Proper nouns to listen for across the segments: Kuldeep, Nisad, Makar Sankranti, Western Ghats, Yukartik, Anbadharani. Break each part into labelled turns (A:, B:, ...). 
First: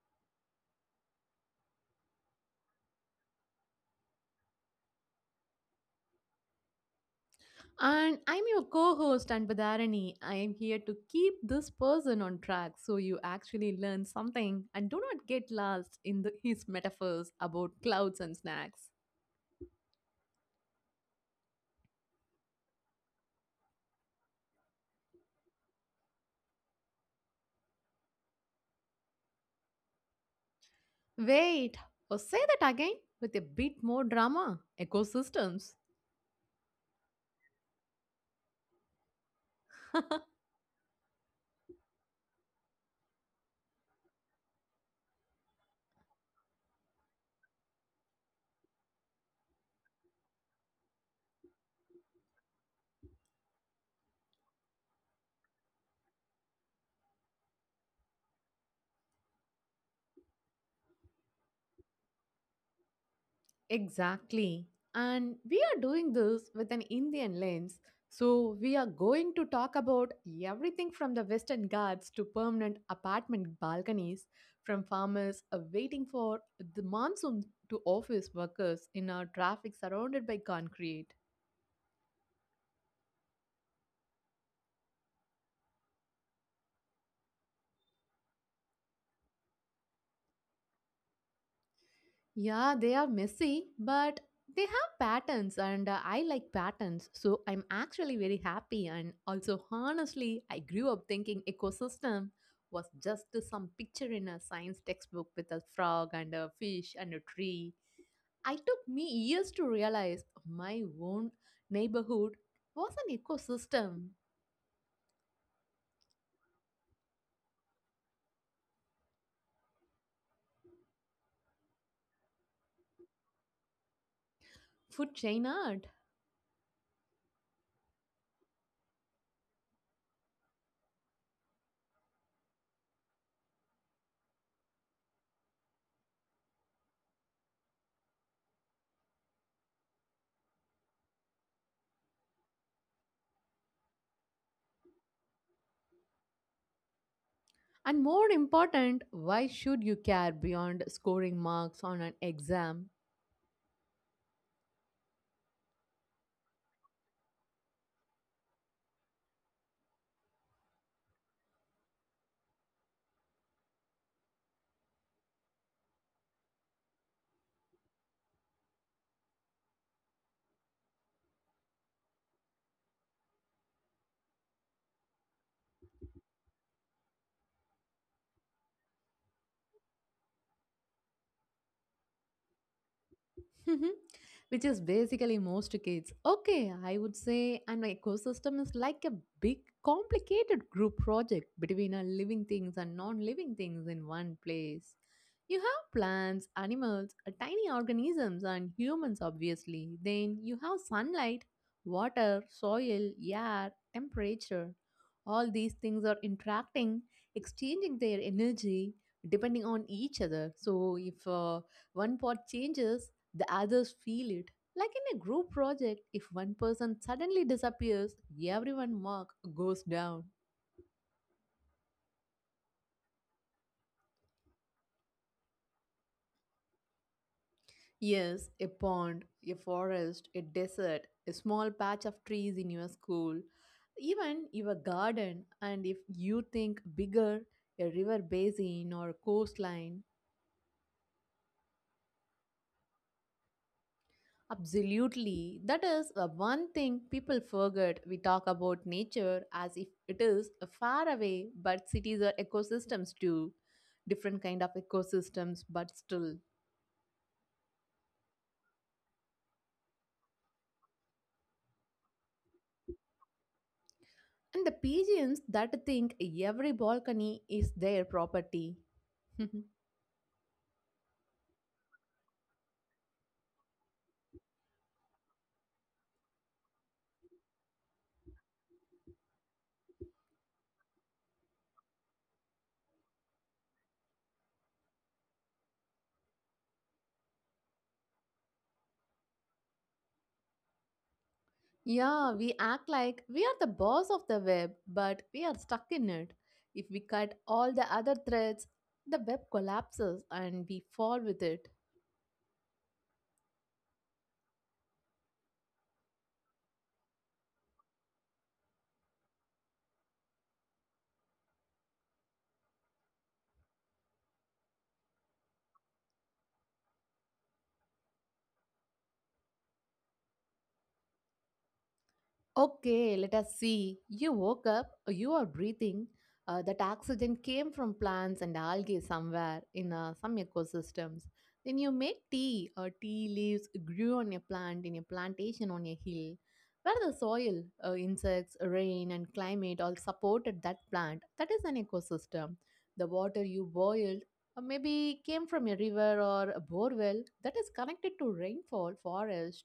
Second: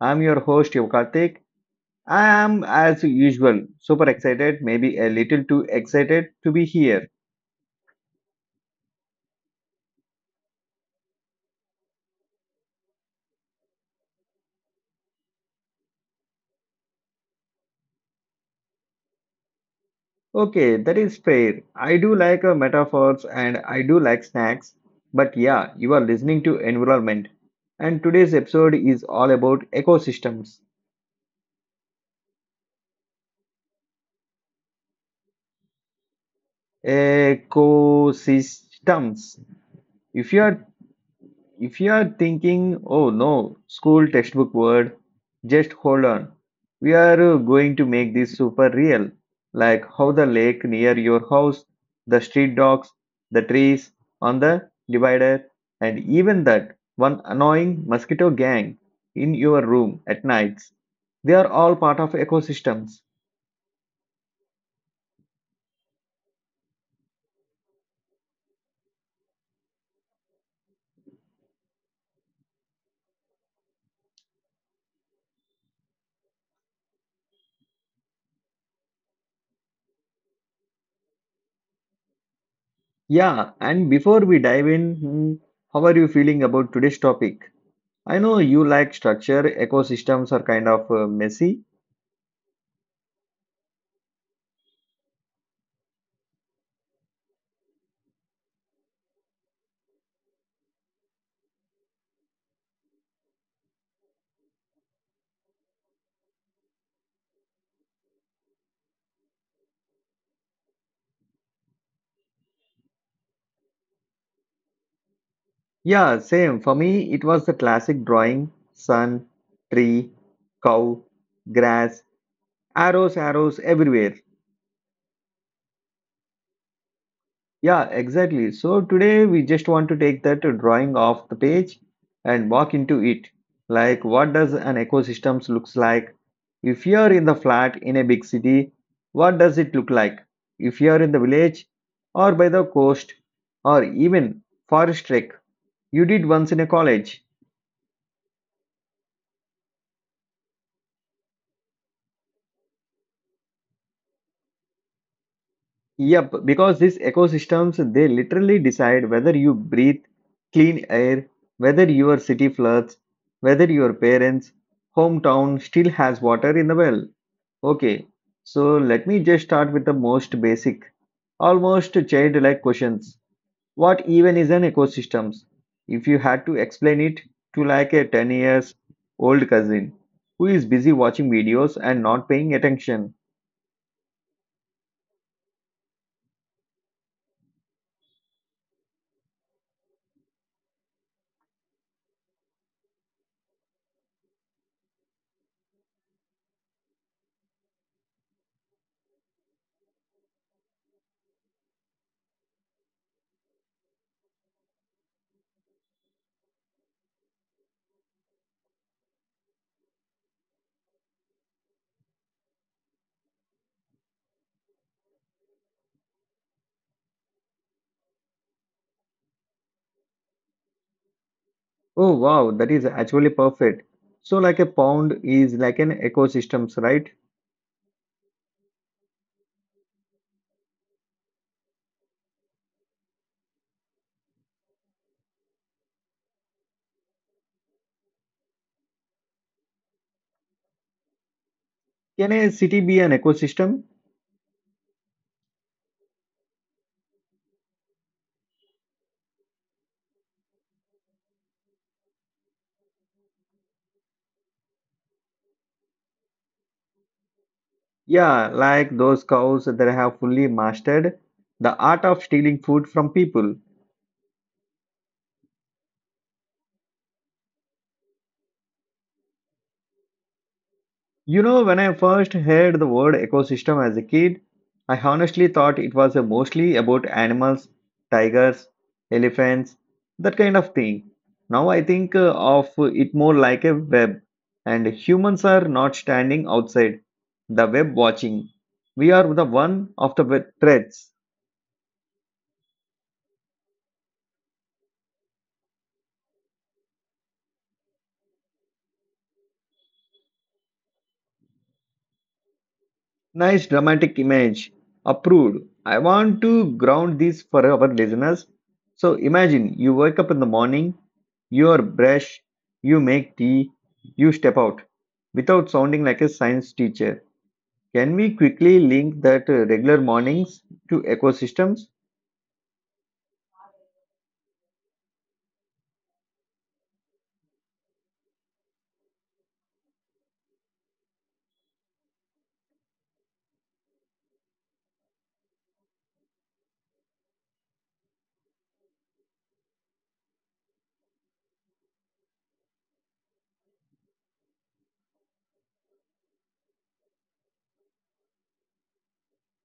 A: I'm your host Yukartik. I am as usual super excited, maybe a little too excited to be here.
B: And I'm your co host, Anbadharani. I am here to keep this person on track so you actually learn something and do not get lost in his metaphors about clouds and snacks.
A: Okay, that is fair. I do like metaphors and I do like snacks, but yeah, you are listening to Environment, and today's episode is all about ecosystems.
B: Wait, or say that again with a bit more drama. Ecosystems.
A: Ecosystems. If you are if you are thinking, oh no, school textbook word, just hold on. We are going to make this super real, like how the lake near your house, the street dogs, the trees on the divider, and even that one annoying mosquito gang in your room at nights. They are all part of ecosystems.
B: Exactly. And we are doing this with an Indian lens. So, we are going to talk about everything from the Western Ghats to permanent apartment balconies, from farmers waiting for the monsoon to office workers in our traffic surrounded by concrete.
A: Yeah, and before we dive in, how are you feeling about today's topic? I know you like structure, ecosystems are kind of messy.
B: Yeah, they are messy, but they have patterns, and I like patterns. So I'm actually very happy. And also, honestly, I grew up thinking ecosystem was just some picture in a science textbook with a frog and a fish and a tree. I took me years to realize my own neighborhood was an ecosystem,
A: Yeah, same. For me, it was the classic drawing sun, tree, cow, grass, arrows, arrows everywhere.
B: food chain art.
A: Yeah, exactly. So today we just want to take that drawing off the page and walk into it. Like, what does an ecosystem looks like? If you're in the flat in a big city, what does it look like? If you're in the village or by the coast or even forest trek, you did once in a college.
B: And more important, why should you care beyond scoring marks on an exam?
A: Yep, because these ecosystems they literally decide whether you breathe clean air, whether your city floods, whether your parents' hometown still has water in the well. Okay, so let me just start with the most basic, almost childlike questions. What even is an ecosystem? If you had to explain it to like a 10 years old cousin who is busy watching videos and not paying attention.
B: Which is basically most kids. Okay, I would say an ecosystem is like a big, complicated group project between a living things and non living things in one place. You have plants, animals, tiny organisms, and humans, obviously. Then you have sunlight, water, soil, air, temperature. All these things are interacting, exchanging their energy depending on each other. So, if one part changes, the others feel it. Like in a group project, if one person suddenly disappears, everyone mark goes down.
A: Oh wow, that is actually perfect. So like a pond is like an ecosystems, right?
B: Yes, a pond, a forest, a desert, a small patch of trees in your school, even your garden, and if you think bigger, a river basin or coastline.
A: Can a city be an ecosystem?
B: Absolutely. That is the one thing people forget. We talk about nature as if it is far away, but cities are ecosystems too. Different kind of ecosystems, but still.
A: Yeah, like those cows that have fully mastered the art of stealing food from people.
B: And the pigeons that think every balcony is their property.
A: You know, when I first heard the word ecosystem as a kid, I honestly thought it was mostly about animals, tigers, elephants, that kind of thing. Now I think of it more like a web, and humans are not standing outside the web watching. We are the one of the threads.
B: Yeah, we act like we are the boss of the web, but we are stuck in it. If we cut all the other threads, the web collapses and we fall with it.
A: Nice dramatic image. Approved. I want to ground this for our listeners. So imagine you wake up in the morning, you brush, you make tea, you step out without sounding like a science teacher. Can we quickly link that regular mornings to ecosystems?
B: Okay, let us see. You woke up, you are breathing. That oxygen came from plants and algae somewhere in some ecosystems. Then you make tea, or tea leaves grew on a plant in a plantation on a hill, where the soil, insects, rain, and climate all supported that plant. That is an ecosystem. The water you boiled maybe came from a river or a borewell that is connected to rainfall, forest,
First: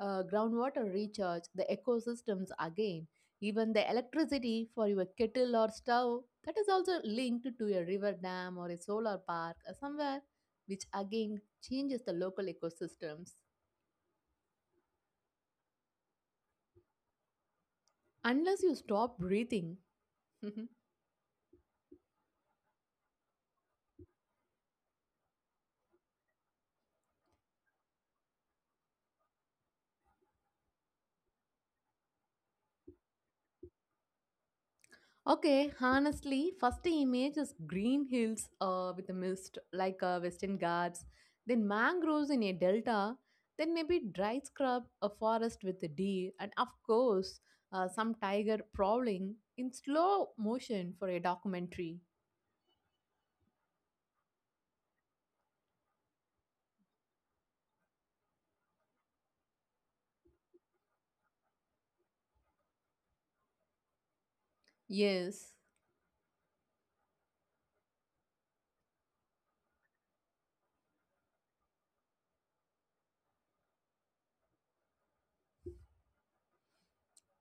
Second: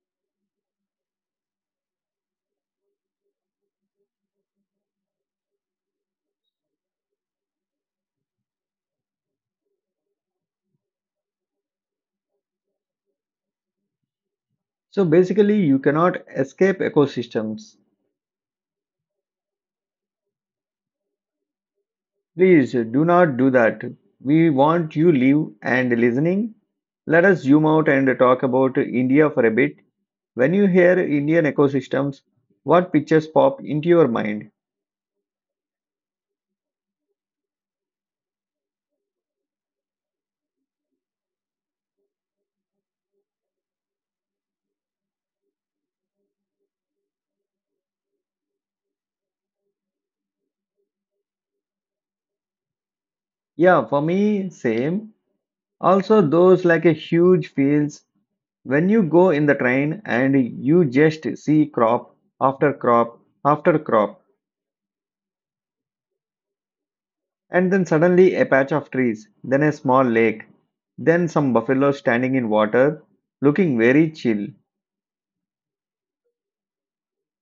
B: groundwater recharge, the ecosystems again, even the electricity for your kettle or stove that is also linked to a river dam or a solar park or somewhere, which again changes the local ecosystems.
A: So basically, you cannot escape ecosystems.
B: Unless you stop breathing.
A: Please do not do that. We want you live and listening. Let us zoom out and talk about India for a bit. When you hear Indian ecosystems, what pictures pop into your mind?
B: Okay, honestly, first image is green hills with a mist like Western Ghats, then mangroves in a delta, then maybe dry scrub, a forest with a deer, and of course, some tiger prowling in slow motion for a documentary.
A: Yeah, for me, same. Also, those like a huge fields. When you go in the train and you just see crop after crop after crop,
B: Yes.
A: and then suddenly a patch of trees, then a small lake, then some buffalo standing in water, looking very chill.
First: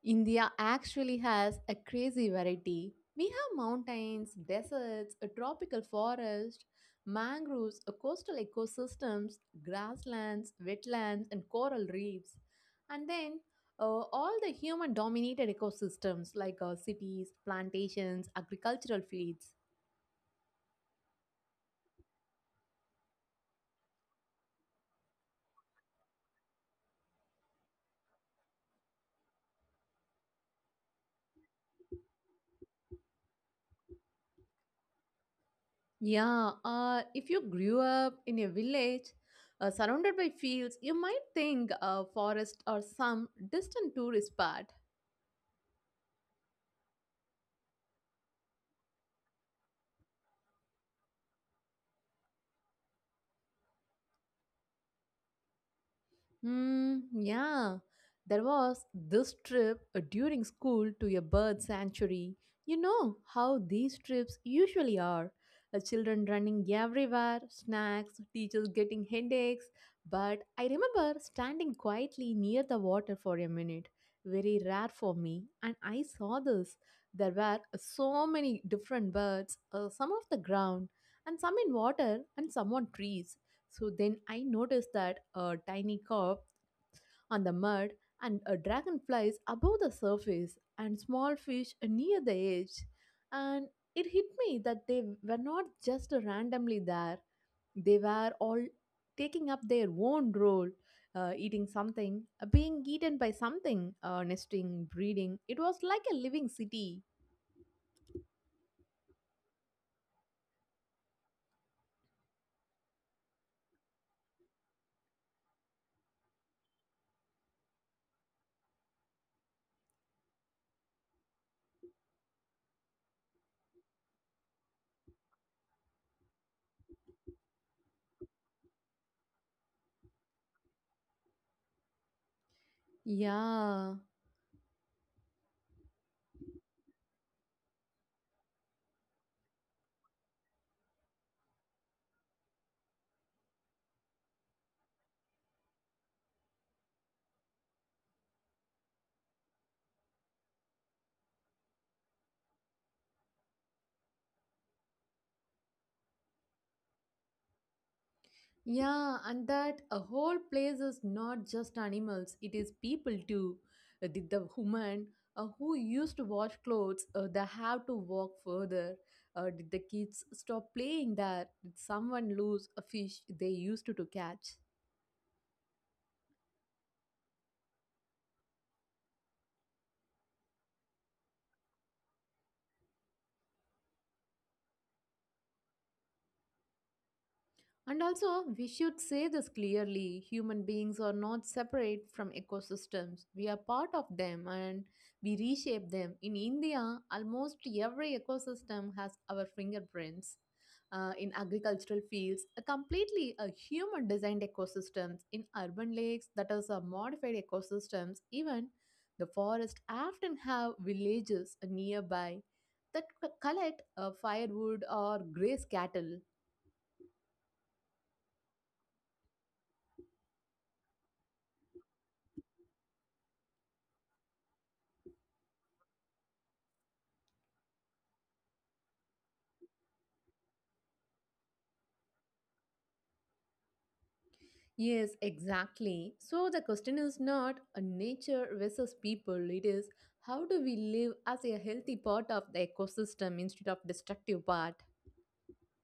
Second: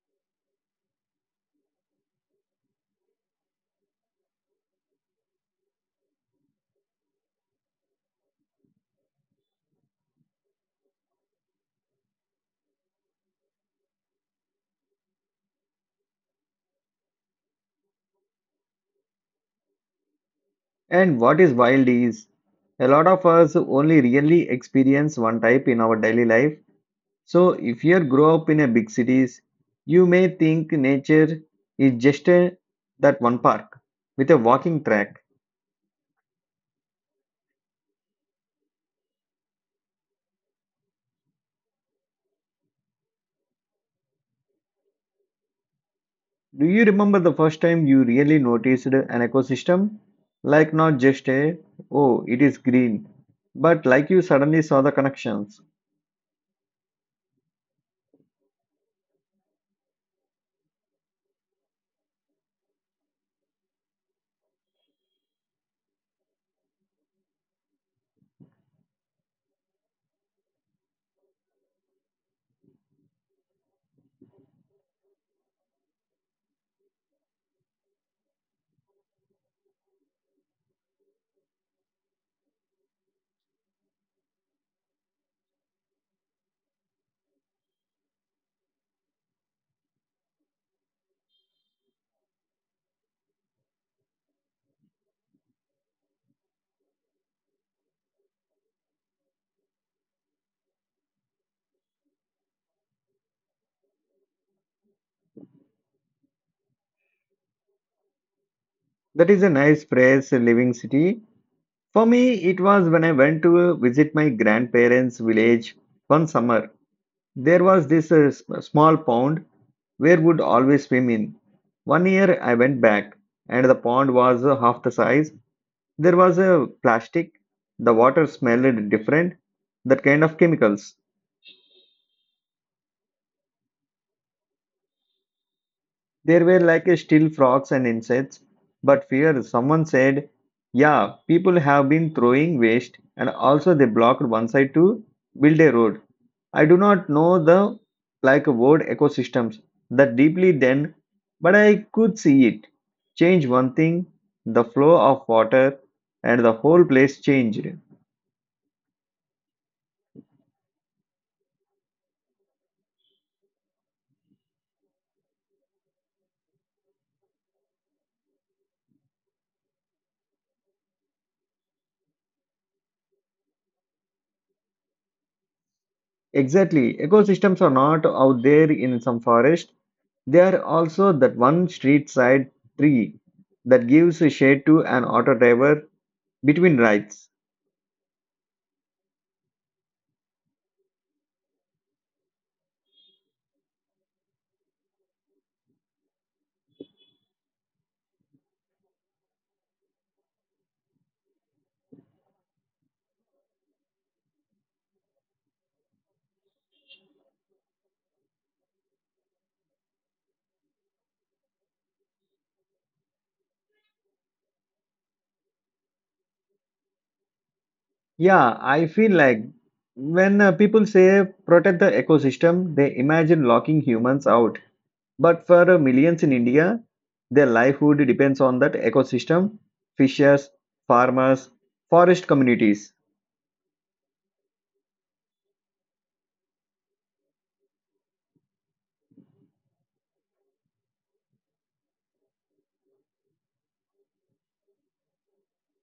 B: India actually has a crazy variety. We have mountains, deserts, a tropical forest, mangroves, a coastal ecosystems, grasslands, wetlands, and coral reefs. And then uh, all the human dominated ecosystems like cities, plantations, agricultural fields.
A: And what is wild is a lot of us only really experience one type in our daily life. So if you grow up in a big cities, you may think nature is just a, that one park with a walking track.
B: Yeah, if you grew up in a village surrounded by fields, you might think a forest or some distant tourist spot.
A: Do you remember the first time you really noticed an ecosystem? Like not just a oh it is green, but like you suddenly saw the connections.
B: Yeah. There was this trip during school to a bird sanctuary. You know how these trips usually are. Children running everywhere, snacks, teachers getting headaches. But I remember standing quietly near the water for a minute. Very rare for me. And I saw this. There were so many different birds, some off the ground, and some in water, and some on trees. So then I noticed that a tiny carp on the mud and a dragonflies above the surface and small fish near the edge. And it hit me that they were not just randomly there. They were all taking up their own role, eating something, being eaten by something, nesting, breeding. It was like a living city.
A: That is a nice phrase, a living city. For me, it was when I went to visit my grandparents' village one summer. There was this small pond where would always swim in. One year I went back and the pond was half the size. There was a plastic. The water smelled different. That kind of chemicals.
B: Yeah.
A: There were like still frogs and insects. But fear, someone said, yeah, people have been throwing waste and also they blocked one side to build a road. I do not know the like word ecosystems that deeply then, but I could see it. Change one thing, the flow of water, and the whole place changed.
B: Yeah, and that a whole place is not just animals, it is people too. The woman who used to wash clothes, they have to walk further. Did the kids stop playing there? Did someone lose a fish they used to catch?
A: Exactly. Ecosystems are not out there in some forest. They are also that one street side tree that gives a shade to an auto driver between rides.
B: And also, we should say this clearly, human beings are not separate from ecosystems. We are part of them and we reshape them. In India, almost every ecosystem has our fingerprints. In agricultural fields, a completely a human designed ecosystems. In urban lakes, that is a modified ecosystems. Even the forest often have villages nearby that collect firewood or graze cattle.
A: Yeah, I feel like when people say protect the ecosystem, they imagine locking humans out. But for millions in India, their livelihood depends on that ecosystem, fishers, farmers, forest communities.
B: Yes, exactly. So the question is not a nature versus people, it is how do we live as a healthy part of the ecosystem instead of destructive part?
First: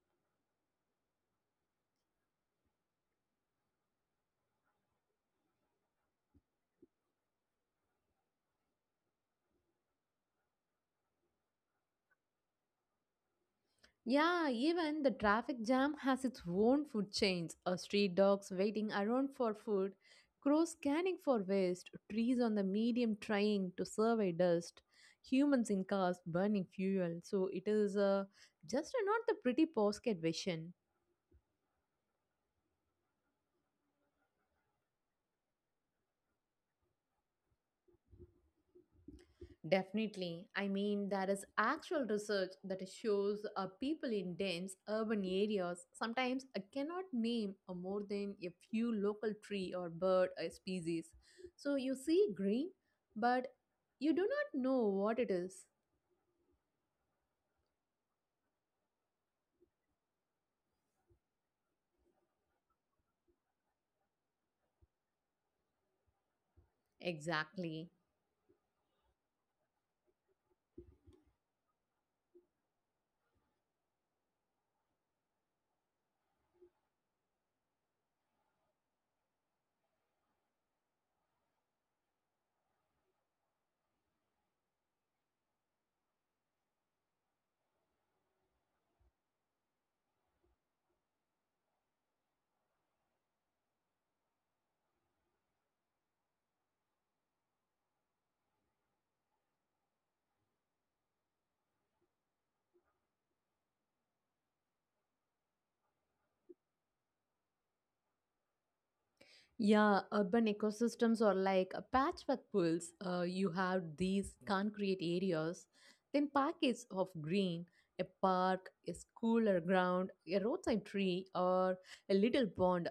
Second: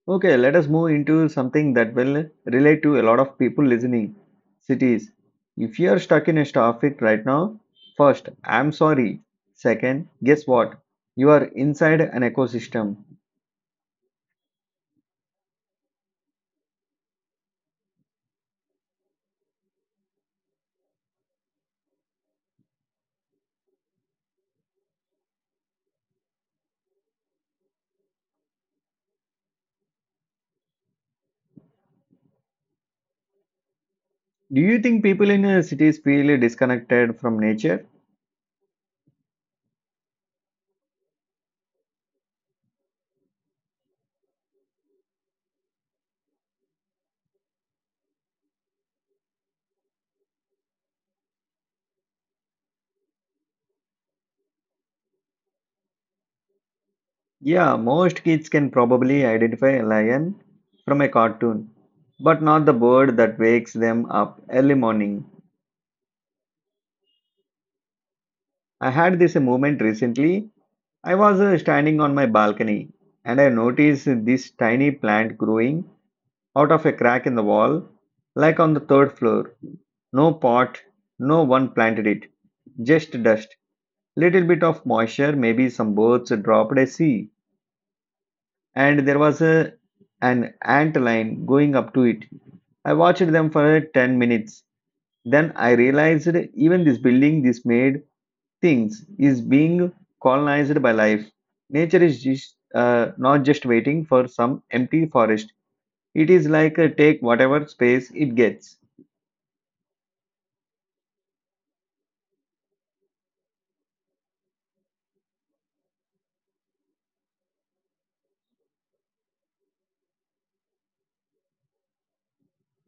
A: Okay, let us move into something that will relate to a lot of people listening. Cities. If you are stuck in a traffic right now, first, I'm sorry. Second, guess what? You are inside an ecosystem.
B: Yeah, even the traffic jam has its own food chains. Street dogs waiting around for food, crows scanning for waste, trees on the medium trying to survey dust, humans in cars burning fuel. So it is just not the pretty postcard vision.
A: Do you think people in cities feel disconnected from nature?
B: Definitely. I mean, there is actual research that shows people in dense urban areas sometimes cannot name more than a few local tree or bird species. So you see green, but you do not know what it is.
A: Yeah, most kids can probably identify a lion from a cartoon, but not the bird that wakes them up early morning.
B: Exactly.
A: I had this moment recently. I was standing on my balcony and I noticed this tiny plant growing out of a crack in the wall, like on the third floor. No pot, no one planted it, just dust. Little bit of moisture, maybe some birds dropped a seed. And there was an ant line going up to it. I watched them for 10 minutes. Then I realized even this building, this made things, is being colonized by life. Nature is just, not just waiting for some empty forest, it is like a take whatever space it gets.
B: Yeah, urban ecosystems are like a patchwork pools. You have these concrete areas, then packets of green, a park, a school or ground, a roadside tree, or a little pond,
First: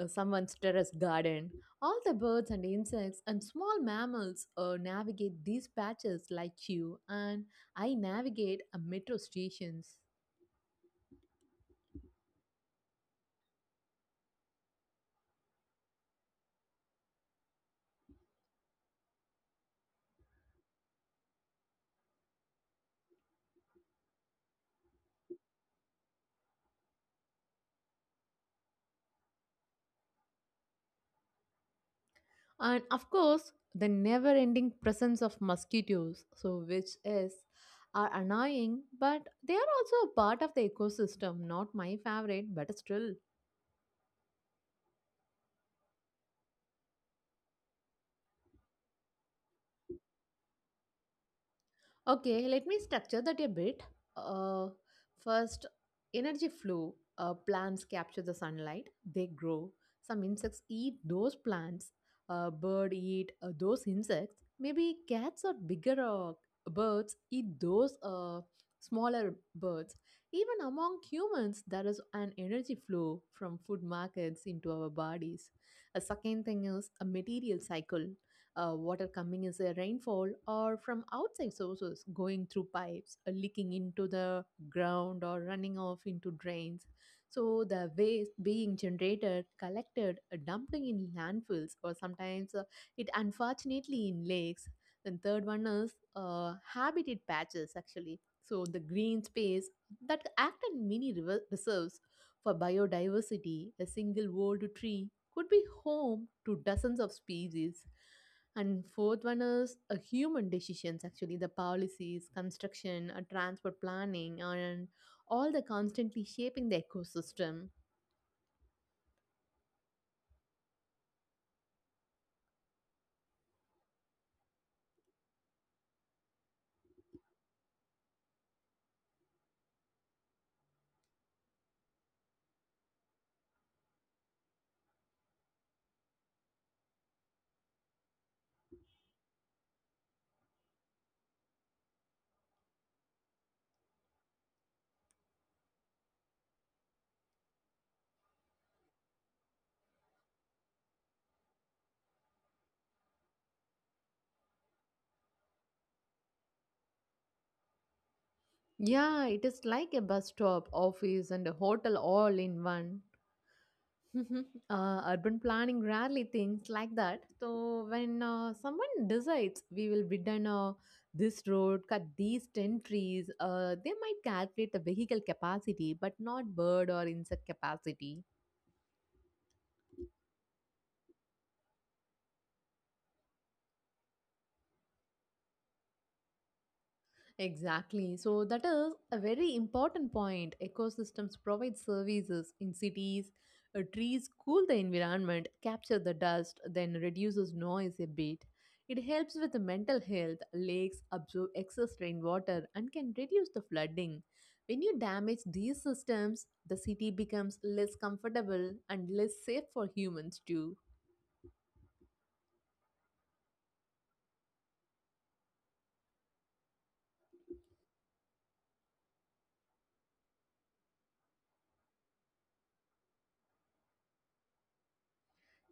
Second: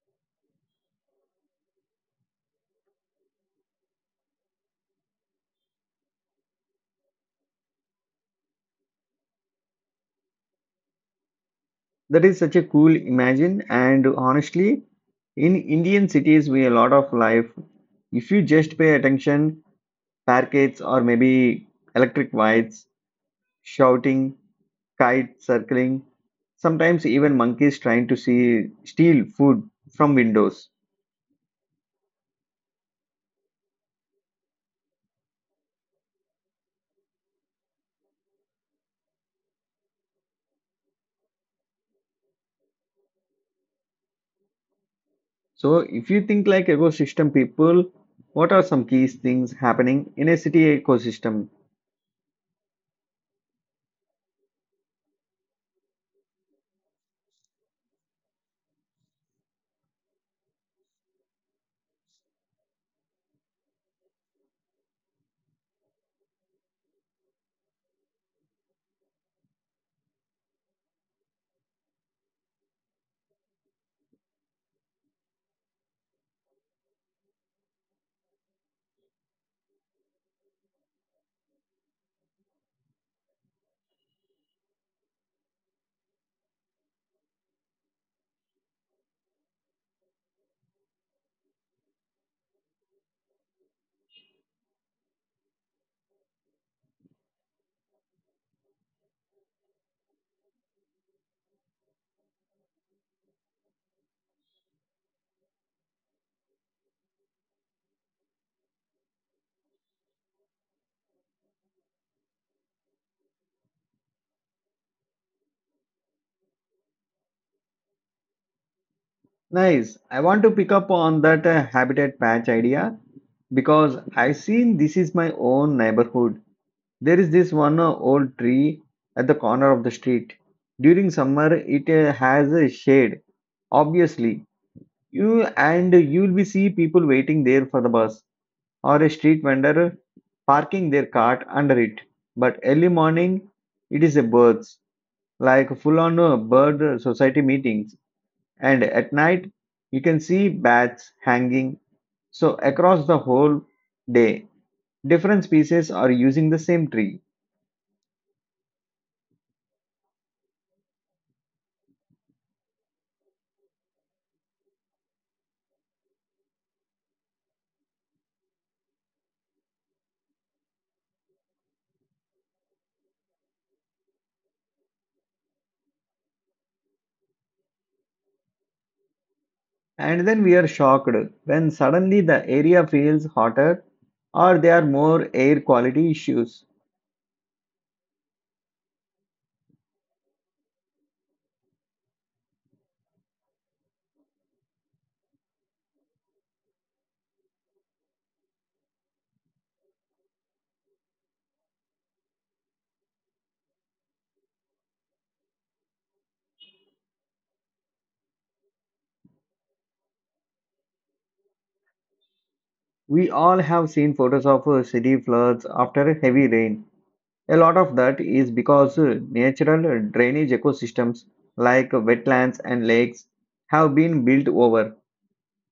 B: someone's terrace garden. All the birds and insects and small mammals navigate these patches like you and I navigate a metro stations.
A: That is such a cool imagine, and honestly, in Indian cities, we a lot of life. If you just pay attention, parkets or maybe electric wires shouting, kites circling, sometimes even monkeys trying to steal food from windows.
B: And of course the never ending presence of mosquitoes, so which is are annoying but they are also a part of the ecosystem, not my favorite but still.
A: So, if you think like ecosystem people, what are some key things happening in a city ecosystem?
B: Okay, let me structure that a bit. Uh, First, energy flow. Plants capture the sunlight, they grow. Some insects eat those plants. A bird eat those insects. Maybe cats or bigger birds eat those smaller birds. Even among humans, there is an energy flow from food markets into our bodies. A second thing is a material cycle. Water coming is a rainfall or from outside sources going through pipes, leaking into the ground, or running off into drains. So the waste being generated, collected, dumping in landfills, or sometimes it unfortunately in lakes. Then third one is habitat patches actually. So the green space that act as mini reserves for biodiversity. A single old tree could be home to dozens of species. And fourth one is a human decisions actually, the policies, construction, transport planning, and all the constantly shaping the ecosystem.
A: Nice. I want to pick up on that habitat patch idea because I seen this is my own neighborhood. There is this one old tree at the corner of the street. During summer, it has a shade, obviously you and you'll be see people waiting there for the bus or a street vendor parking their cart under it, but early morning it is a birds like full on bird society meetings, and at night you can see bats hanging, so across the whole day different species are using the same tree.
B: Yeah, it is like a bus stop, office, and a hotel all in one. Mhm. Urban planning rarely thinks like that. So when someone decides we will widen this road, cut these ten trees, they might calculate the vehicle capacity, but not bird or insect capacity.
A: And then we are shocked when suddenly the area feels hotter or there are more air quality issues.
B: Exactly. So that is a very important point. Ecosystems provide services in cities. Trees cool the environment, capture the dust, then reduces noise a bit. It helps with the mental health. Lakes absorb excess rainwater and can reduce the flooding. When you damage these systems, the city becomes less comfortable and less safe for humans too.
A: We all have seen photos of city floods after heavy rain. A lot of that is because natural drainage ecosystems like wetlands and lakes have been built over.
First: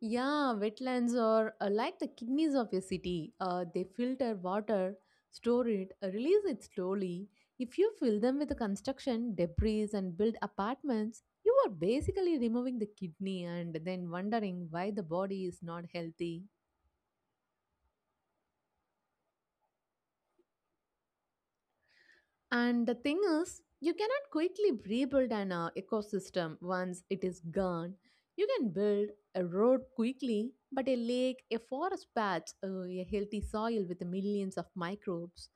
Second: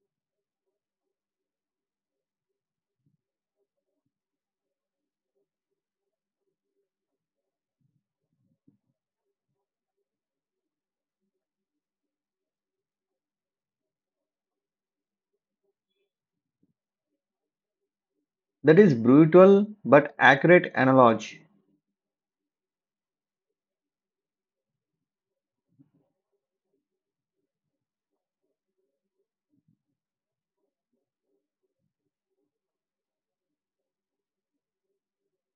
B: Yeah, wetlands are like the kidneys of a city. They filter water, store it, release it slowly. If you fill them with construction, debris, and build apartments, you are basically removing the kidney and then wondering why the body is not healthy.
A: That is brutal but accurate analogy.
B: And the thing is, you cannot quickly rebuild an ecosystem once it is gone. You can build a road quickly, but a lake, a forest patch, a healthy soil with millions of microbes,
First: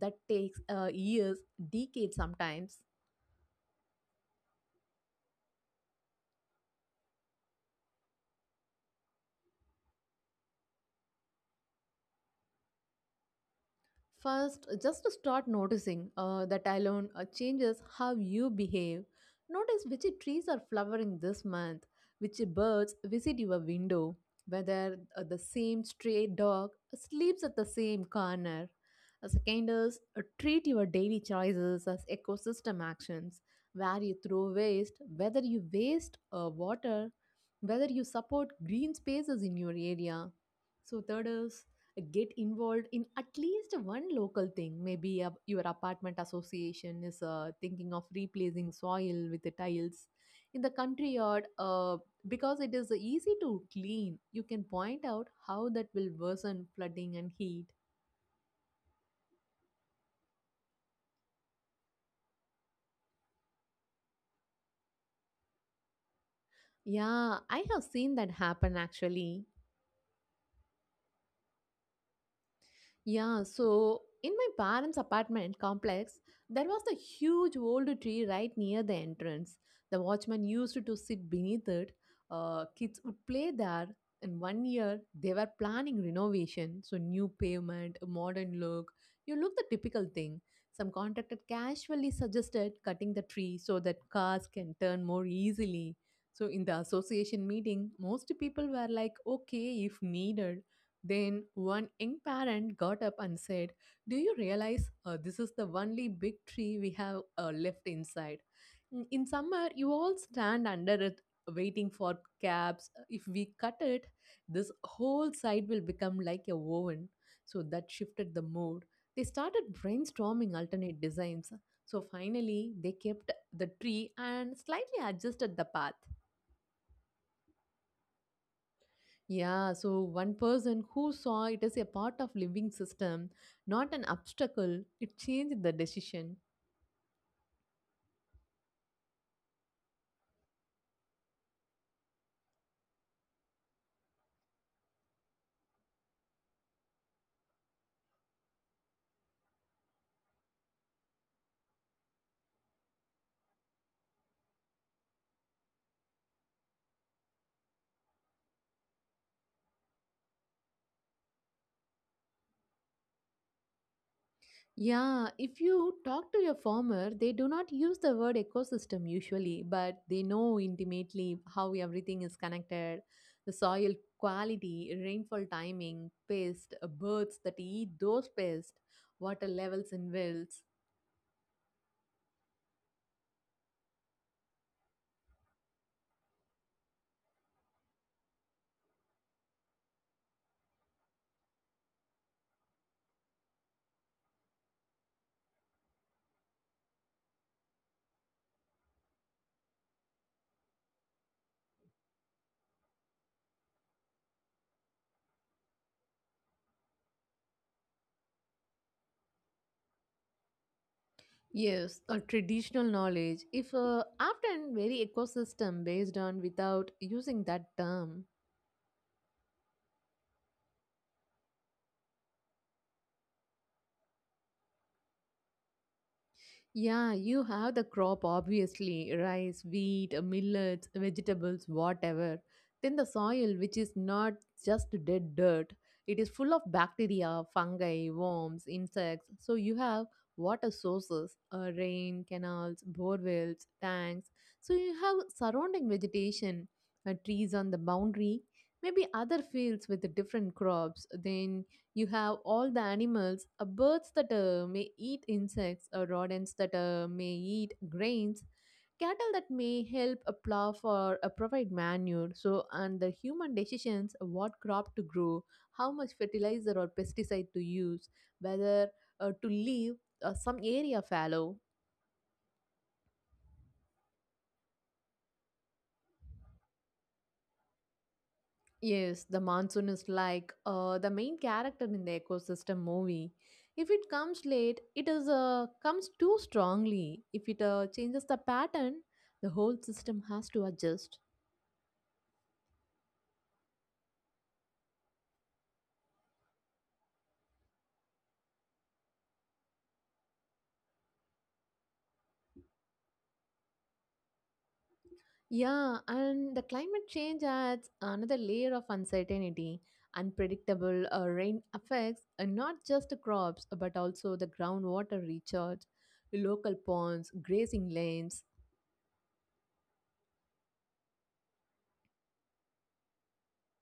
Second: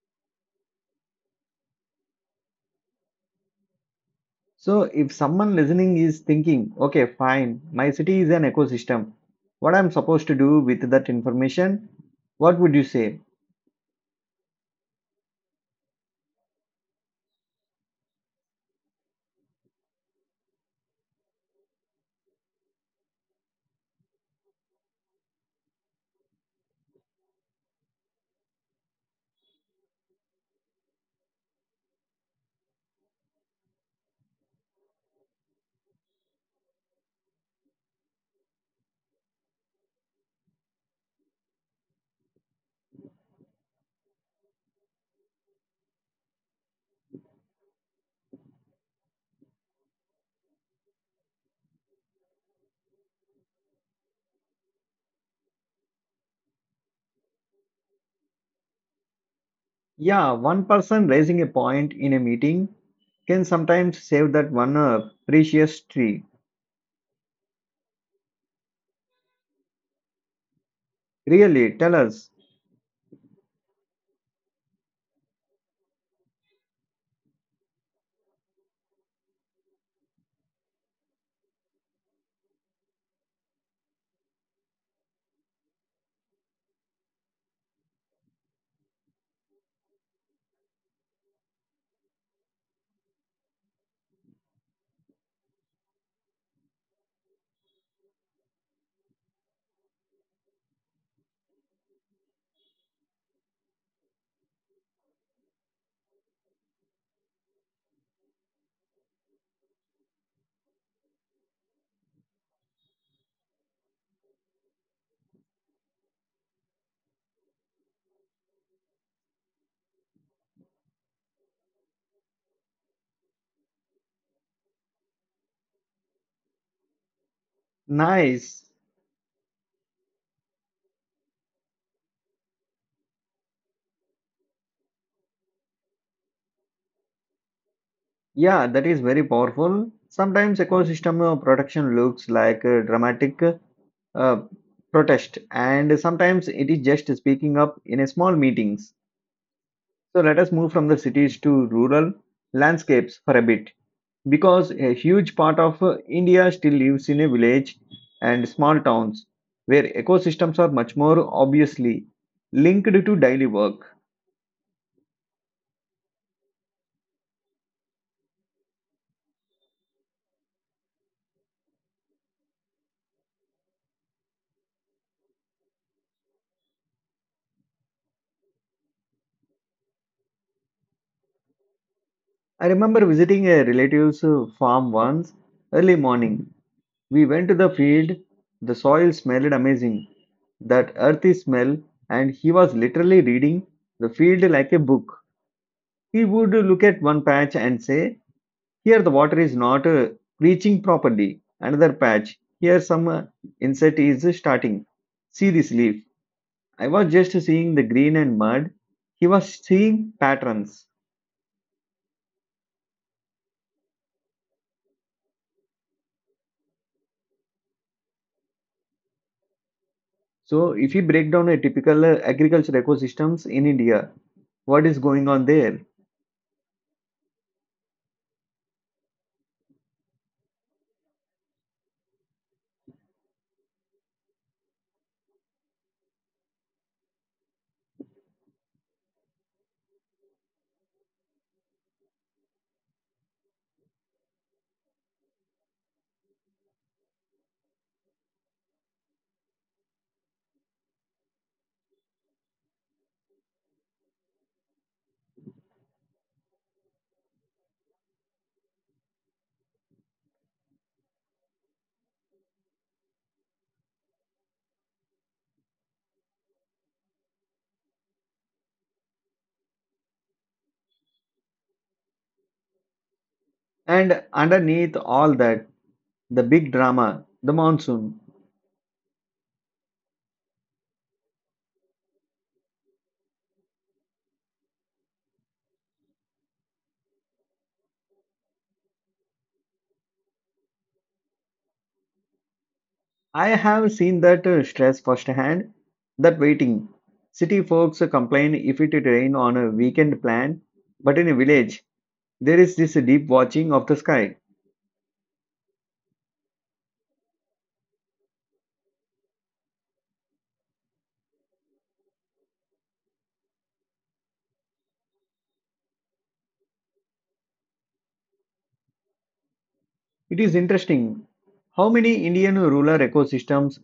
B: that takes years, decades sometimes.
A: So, if someone listening is thinking, okay, fine, my city is an ecosystem, what I'm supposed to do with that information, what would you say?
B: First, just start noticing that alone changes how you behave. Notice which trees are flowering this month, which birds visit your window, whether the same stray dog sleeps at the same corner. Second is treat your daily choices as ecosystem actions, where you throw waste, whether you waste water, whether you support green spaces in your area. So, third is get involved in at least one local thing. Maybe your apartment association is thinking of replacing soil with the tiles in the country yard because it is easy to clean. You can point out how that will worsen flooding and heat.
A: Yeah, one person raising a point in a meeting can sometimes save that one precious tree.
B: Yeah, I have seen that happen actually.
A: Really, tell us.
B: Yeah, so in my parents' apartment complex, there was a huge old tree right near the entrance. The watchman used to sit beneath it. Kids would play there. And one year, they were planning renovation, so new pavement, a modern look. You look the typical thing. Some contractor casually suggested cutting the tree so that cars can turn more easily. So in the association meeting, most people were like, "Okay, if needed." Then one young parent got up and said, do you realize this is the only big tree we have left inside? In summer, you all stand under it waiting for cabs. If we cut it, this whole side will become like a oven. So that shifted the mood. They started brainstorming alternate designs. So finally, they kept the tree and slightly adjusted the path.
A: Nice.
B: Yeah, so one person who saw it as a part of living system, not an obstacle, it changed the decision.
A: Yeah, that is very powerful. Sometimes ecosystem protection looks like a dramatic uh, protest, and sometimes it is just speaking up in a small meetings. So let us move from the cities to rural landscapes for a bit, because a huge part of India still lives in a village and small towns where ecosystems are much more obviously linked to daily work.
B: Yeah, if you talk to your farmer, they do not use the word ecosystem usually, but they know intimately how everything is connected. The soil quality, rainfall timing, pests, birds that eat those pests, water levels in wells.
A: I remember visiting a relative's farm once early morning. We went to the field, the soil smelled amazing, that earthy smell, and he was literally reading the field like a book. He would look at one patch and say, here the water is not reaching properly. Another patch. Here some insect is starting. See this leaf. I was just seeing the green and mud. He was seeing patterns.
B: Yes, a traditional knowledge, if often very ecosystem based on without using that term.
A: So if you break down a typical agriculture ecosystems in India, what is going on there?
B: Yeah, you have the crop obviously rice, wheat, millets, vegetables, whatever. Then the soil, which is not just dead dirt, it is full of bacteria, fungi, worms, insects. So you have water sources, rain, canals, bore wells, tanks. So you have surrounding vegetation, trees on the boundary, maybe other fields with different crops. Then you have all the animals birds that may eat insects rodents that may eat grains cattle that may help a plow for provide manure so and the human decisions what crop to grow how much fertilizer or pesticide to use whether to leave some area fallow.
A: And underneath all that, the big drama, the monsoon.
B: Yes, the monsoon is like the main character in the ecosystem movie. If it comes late, it is comes too strongly. If it changes the pattern, the whole system has to adjust.
A: I have seen that stress firsthand. That waiting. City folks complain if it rain on a weekend plan, but in a village, there is this deep watching of the sky.
B: Yeah, and the climate change adds another layer of uncertainty. Unpredictable rain affects not just the crops but also the groundwater recharge, local ponds, grazing lanes.
A: It is interesting how many Indian rural ecosystems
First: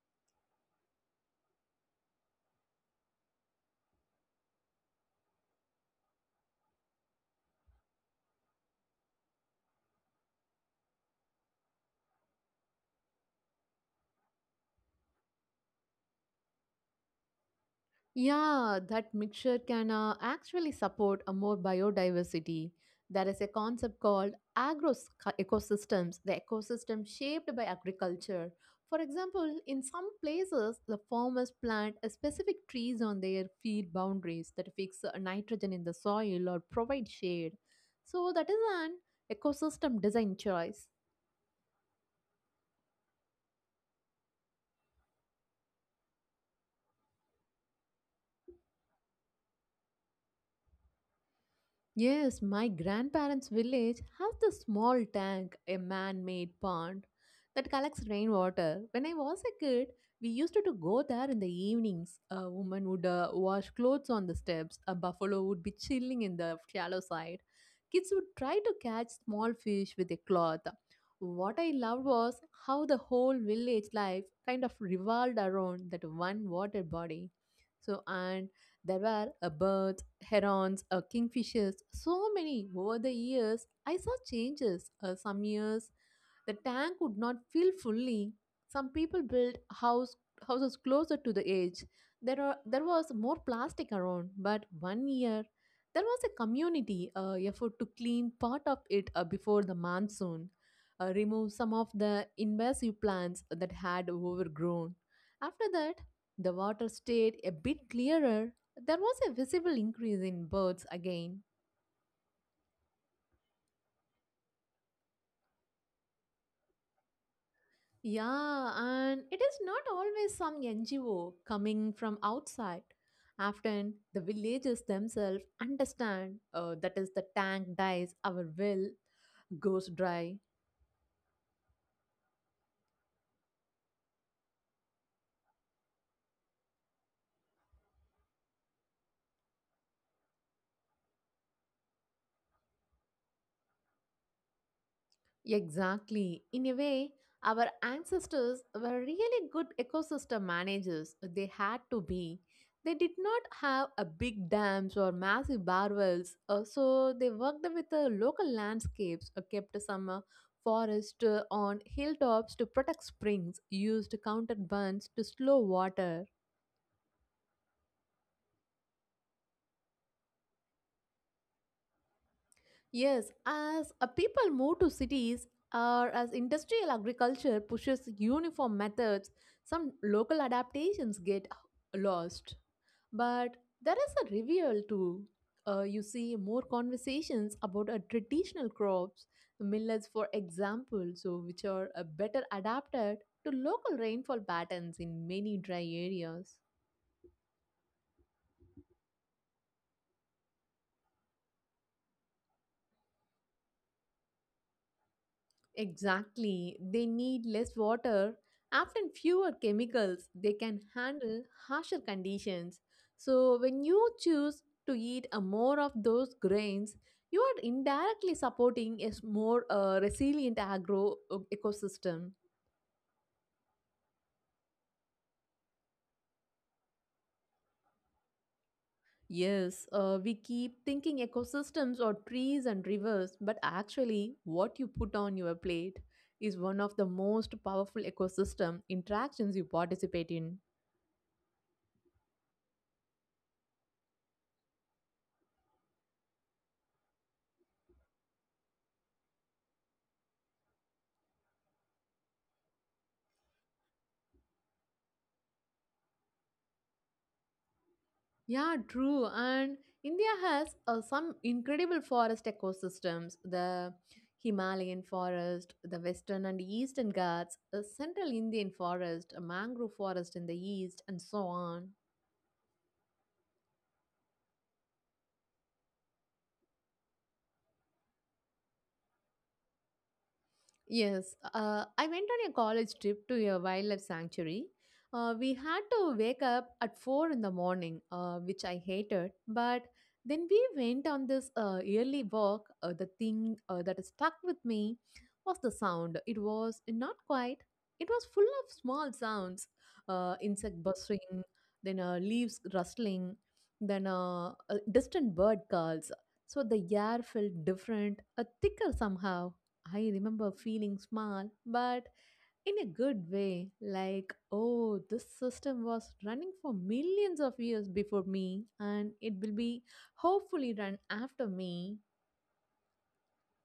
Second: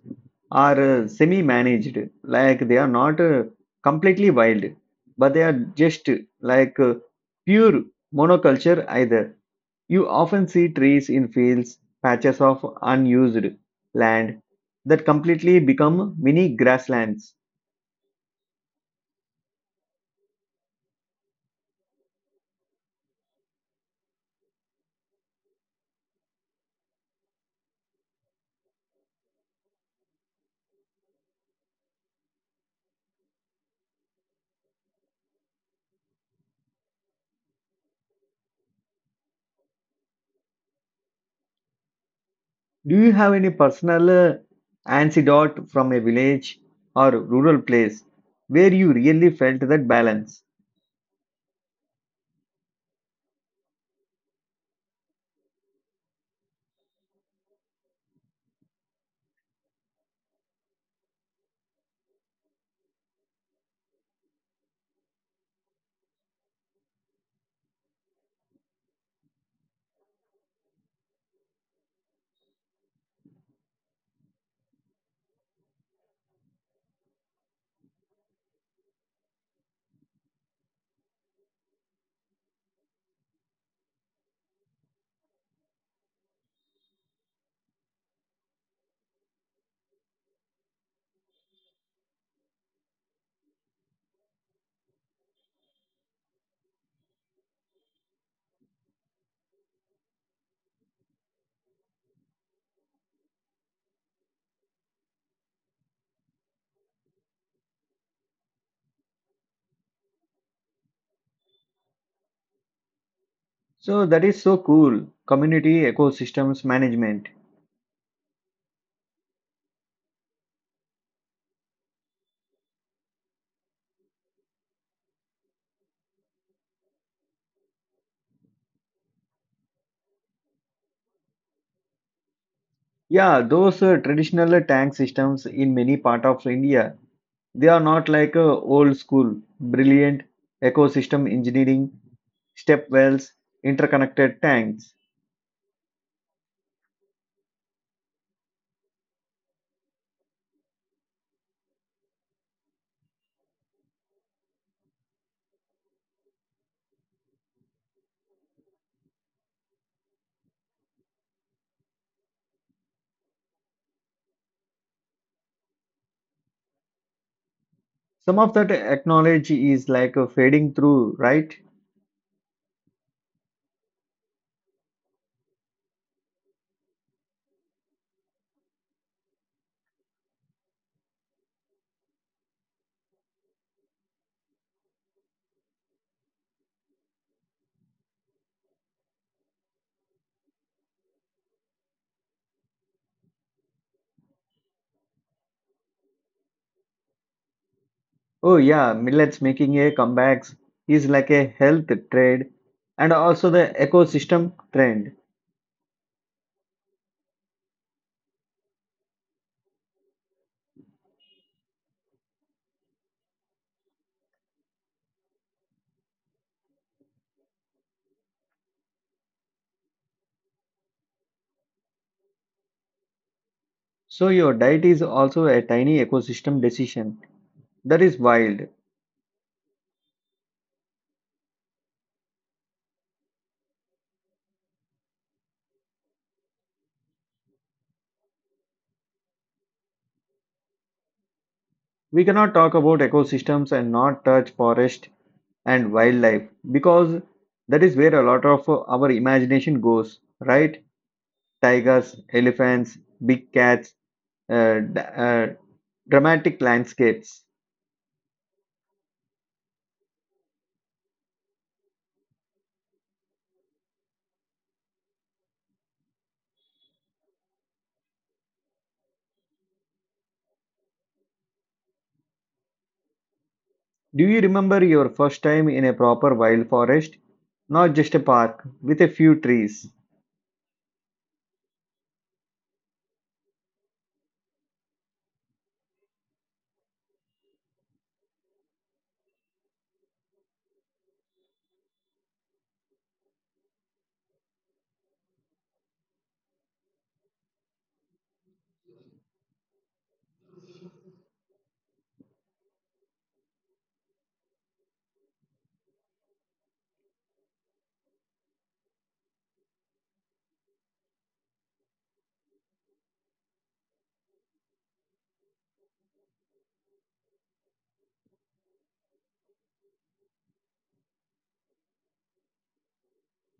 A: are semi managed, like they are not completely wild, but they are just like pure monoculture either. You often see trees in fields, patches of unused land that completely become mini grasslands.
B: Yeah, that mixture can actually support a more biodiversity. There is a concept called agro ecosystems, the ecosystem shaped by agriculture. For example, in some places, the farmers plant a specific trees on their field boundaries that fix nitrogen in the soil or provide shade. So that is an ecosystem design choice.
A: Do you have any personal anecdote from a village or rural place where you really felt that balance?
B: Yes, my grandparents' village has this small tank, a man made pond that collects rainwater. When I was a kid, we used to go there in the evenings. A woman would wash clothes on the steps, a buffalo would be chilling in the shallow side. Kids would try to catch small fish with a cloth. What I loved was how the whole village life kind of revolved around that one water body. So, and there were a birds, herons, a kingfishers, so many. Over the years, I saw changes. Some years, the tank would not fill fully. Some people built houses closer to the edge. There was more plastic around, but one year, there was a community effort to clean part of it before the monsoon, remove some of the invasive plants that had overgrown. After that, the water stayed a bit clearer, there was a visible increase in birds again.
A: So that is so cool. Community ecosystems management.
B: Yeah, and it is not always some NGO coming from outside. Often, the villagers themselves understand that is the tank dies, our well goes dry.
A: Yeah, those traditional tank systems in many part of India, they are not like old school, brilliant ecosystem engineering, step wells, interconnected tanks.
B: Exactly. In a way, our ancestors were really good ecosystem managers. They had to be. They did not have a big dams or massive barrels, so they worked with the local landscapes, kept some forest on hilltops to protect springs, used counter burns to slow water.
A: Some of that technology is like fading through, right?
B: Yes, as people move to cities or as industrial agriculture pushes uniform methods, some local adaptations get lost. But there is a reveal too. You see more conversations about traditional crops, millets, for example, so which are better adapted to local rainfall patterns in many dry areas.
A: Oh yeah, millets making a comebacks is like a health trade and also the ecosystem trend.
B: Exactly. They need less water, often fewer chemicals. They can handle harsher conditions. So, when you choose to eat a more of those grains, you are indirectly supporting more resilient agro ecosystem.
A: So your diet is also a tiny ecosystem decision. That is wild.
B: Yes, we keep thinking ecosystems or trees and rivers, but actually, what you put on your plate is one of the most powerful ecosystem interactions you participate in.
A: We cannot talk about ecosystems and not touch forest and wildlife because that is where a lot of our imagination goes, right? Tigers, elephants, big cats, uh, d- uh, dramatic landscapes.
B: Yeah, true. And India has some incredible forest ecosystems the Himalayan forest, the western and eastern Ghats, the central Indian forest, a mangrove forest in the east, and so on.
A: Do you remember your first time in a proper wild forest? Not just a park with a few trees.
B: Yes, I went on a college trip to a wildlife sanctuary. We had to wake up at 4 in the morning, which I hated. But then we went on this early walk. The thing that stuck with me was the sound. It was not quite, it was full of small sounds insect buzzing, then leaves rustling, then distant bird calls. So the air felt different, thicker somehow. I remember feeling small, but in a good way, like, oh, this system was running for millions of years before me, and it will be hopefully run after me.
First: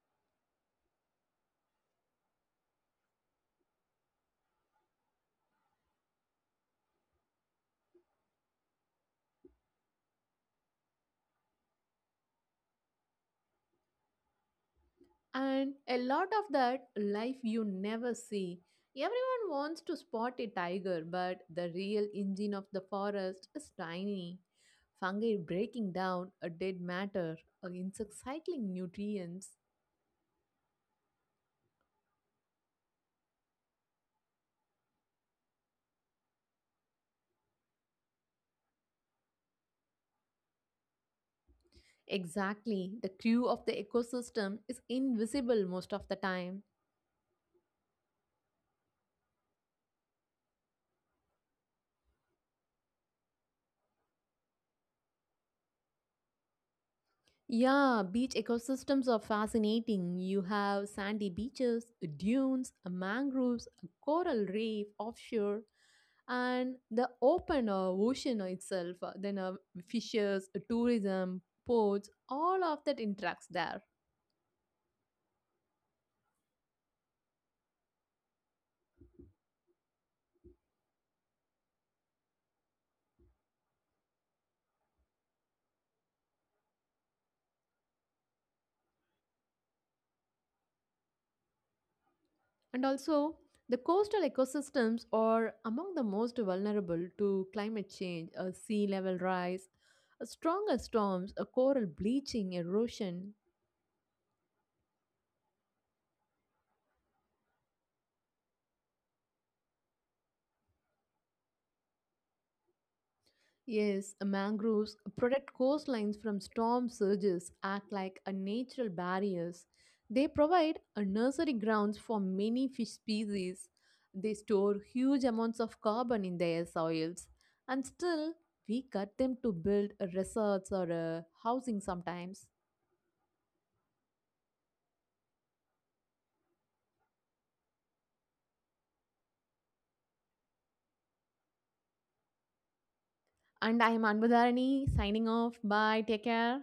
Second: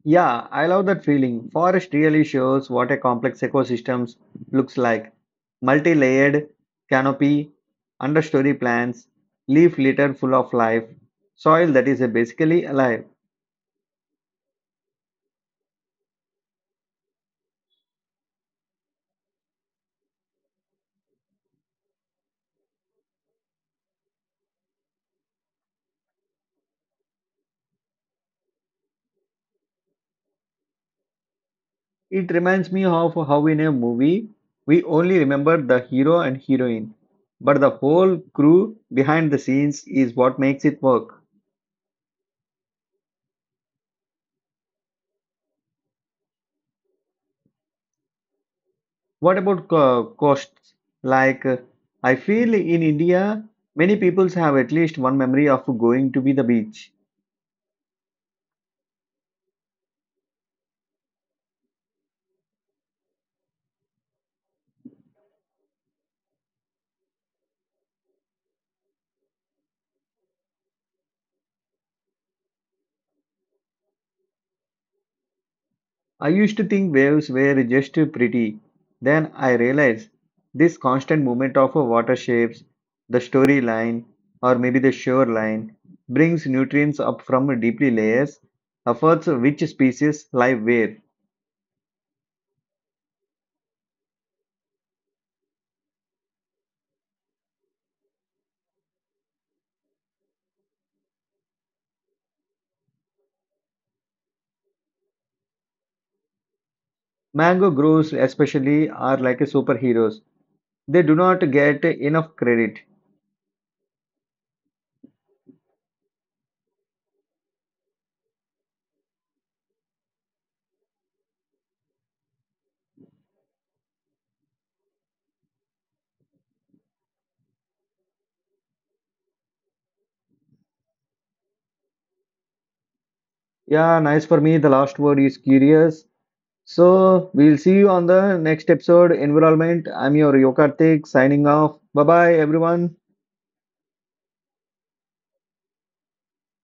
A: Yeah, I love that feeling. Forest really shows what a complex ecosystem looks like. Multi-layered canopy, understory plants, leaf litter full of life, soil that is basically alive.
B: And a lot of that life you never see. Everyone wants to spot a tiger, but the real engine of the forest is tiny. Fungi breaking down a dead matter, or insect cycling nutrients.
A: It reminds me of how in a movie we only remember the hero and heroine, but the whole crew behind the scenes is what makes it work.
B: Exactly. The crew of the ecosystem is invisible most of the time.
A: What about costs? Like, I feel in India, many peoples have at least one memory of going to be the beach.
B: Yeah, beach ecosystems are fascinating. You have sandy beaches, dunes, mangroves, coral reef offshore, and the open ocean itself. Then fishes, tourism, ports, all of that interacts there.
A: I used to think waves were just pretty. Then I realized this constant movement of water shapes, the storyline, or maybe the shoreline, brings nutrients up from deeply layers, affords which species live where.
B: And also, the coastal ecosystems are among the most vulnerable to climate change, sea level rise, stronger storms, a coral bleaching, erosion.
A: Mango groves, especially, are like superheroes. They do not get enough credit.
B: Yes, mangroves protect coastlines from storm surges, act like a natural barriers. They provide a nursery grounds for many fish species. They store huge amounts of carbon in their soils, and still we cut them to build resorts or housing sometimes.
A: Yeah, nice for me. The last word is curious. So we'll see you on the next episode, Environment. I'm your Yokartik signing off. Bye bye, everyone.
B: And I am Anbudharani signing off. Bye. Take care.